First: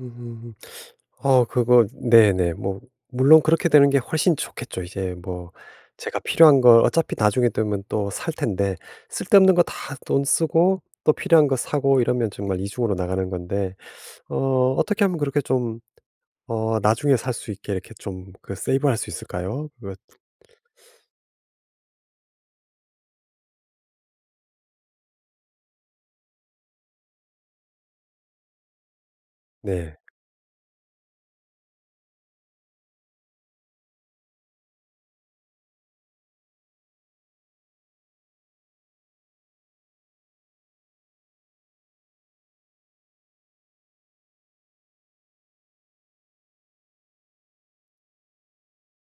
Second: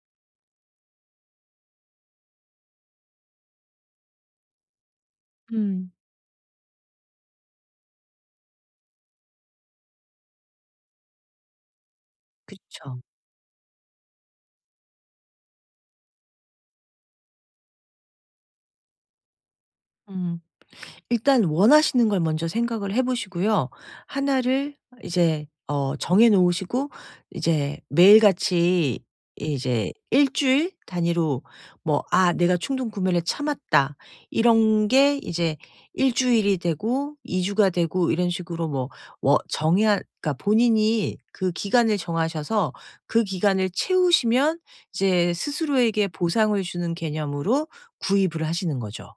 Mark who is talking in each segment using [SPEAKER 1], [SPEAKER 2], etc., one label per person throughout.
[SPEAKER 1] 음. 어 그거 네네. 뭐 물론 그렇게 되는 게 훨씬 좋겠죠. 이제 뭐
[SPEAKER 2] 음.
[SPEAKER 1] 제가 필요한 거 어차피 나중에 되면 또 살 텐데. 쓸데없는 거 다 돈 쓰고 또 필요한 거 사고 이러면 정말 이중으로
[SPEAKER 2] 그쵸.
[SPEAKER 1] 나가는 건데 어 어떻게 하면 그렇게 좀 어 나중에 살 수 있게 이렇게 좀 그 세이브할 수 있을까요? 그거
[SPEAKER 2] 음. 일단 원하시는 걸 먼저 생각을 해 보시고요. 하나를 이제 어 정해놓으시고 이제 매일같이 이제
[SPEAKER 1] 네.
[SPEAKER 2] 1 주일 단위로 뭐 '아 내가 충동구매를 참았다.' 이런 게 이제 1 주일이 되고 2 주가 되고 이런 식으로 뭐 워 정의할 그러니까 본인이 그 기간을 정하셔서 그 기간을 채우시면 이제 스스로에게 보상을 주는 개념으로 구입을 하시는 거죠.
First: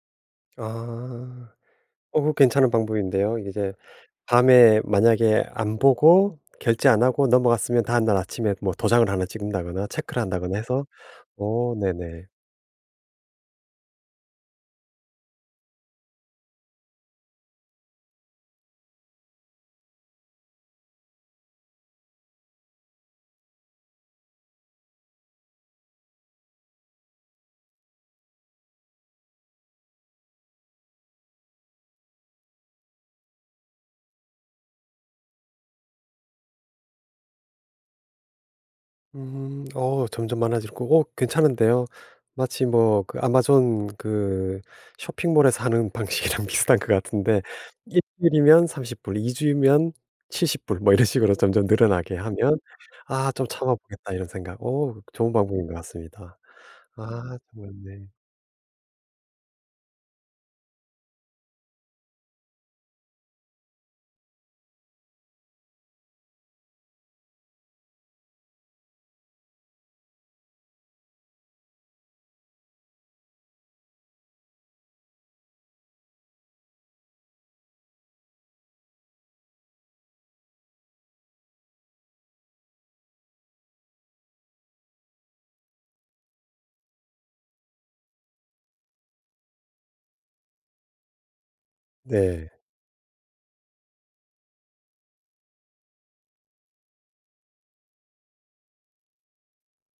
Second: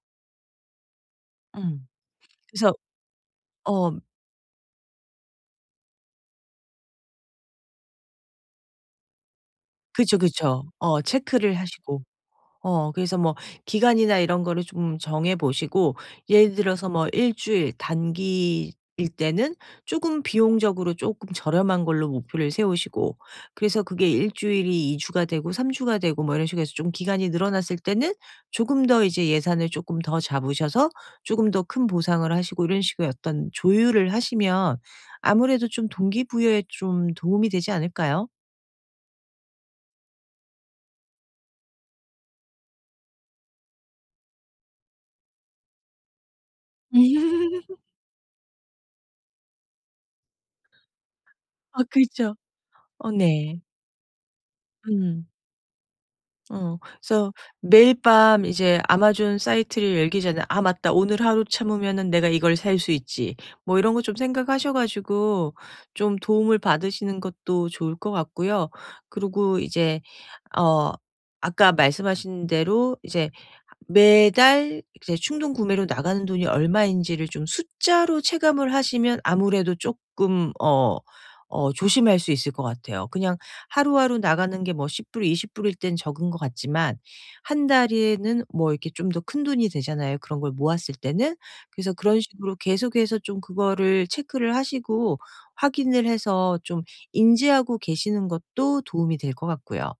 [SPEAKER 1] 아.
[SPEAKER 2] 음.
[SPEAKER 1] 어 그거 괜찮은
[SPEAKER 2] 그래서
[SPEAKER 1] 방법인데요. 이제
[SPEAKER 2] 어.
[SPEAKER 1] 밤에 만약에 안 보고 결제 안 하고 넘어갔으면 다음날 아침에 뭐 도장을 하나 찍는다거나
[SPEAKER 2] 그쵸,
[SPEAKER 1] 체크를 한다거나
[SPEAKER 2] 그쵸.
[SPEAKER 1] 해서
[SPEAKER 2] 어 체크를
[SPEAKER 1] 어
[SPEAKER 2] 하시고.
[SPEAKER 1] 네네.
[SPEAKER 2] 어 그래서 뭐 기간이나 이런 거를 좀 정해 보시고 예를 들어서 뭐 1 주일 단기일 때는 쪼금 비용적으로 쪼끔 저렴한 걸로 목표를 세우시고 그래서 그게 1 주일이 2 주가 되고 3 주가 되고 뭐 이런 식으로 해서 좀 기간이 늘어났을 때는 조금 더 이제 예산을 쪼끔 더 잡으셔서 쪼금 더 큰 보상을 하시고 이런 식으로 약간 조율을 하시면 아무래도 좀 동기부여에 좀 도움이 되지 않을까요?
[SPEAKER 1] 음. 어 점점 많아질 거고 괜찮은데요. 마치 뭐 그 아마존 그 쇼핑몰에서 하는 방식이랑 비슷한 거 같은데 1 주일이면 30 불, 2 주일이면 70 불 뭐 이런 식으로 점점
[SPEAKER 2] 아
[SPEAKER 1] 늘어나게
[SPEAKER 2] 그렇죠.
[SPEAKER 1] 하면
[SPEAKER 2] 어
[SPEAKER 1] '아 좀
[SPEAKER 2] 네.
[SPEAKER 1] 참아보겠다.' 이런 생각, 어
[SPEAKER 2] 음.
[SPEAKER 1] 좋은 방법인 것 같습니다.
[SPEAKER 2] 어 그래서
[SPEAKER 1] 아
[SPEAKER 2] 매일
[SPEAKER 1] 그렇네.
[SPEAKER 2] 밤 이제 아마존 사이트를 열기 전에 '아 맞다. 오늘 하루 참으면은 내가 이걸 살 수 있지.' 뭐 이런 거 좀 생각하셔 가지고 좀 도움을 받으시는 것도 좋을 것 같고요. 그리고 이제 어 아까 말씀하신 대로 이제 매달 이제 충동구매로 나가는 돈이 얼마인지를 좀 숫자로 체감을 하시면 아무래도 쪼끔 어 어 조심할 수 있을 것 같아요. 그냥 하루하루 나가는 게 뭐 10 불, 20 불일 땐 적은 것 같지만 1 달에는 뭐 이렇게 좀 더 큰 돈이 되잖아요, 그런 걸 모았을 때는? 그래서 그런 식으로
[SPEAKER 1] 네.
[SPEAKER 2] 계속해서 좀 그거를 체크를 하시고 확인을 해서 좀 인지하고 계시는 것도 도움이 될 것 같고요.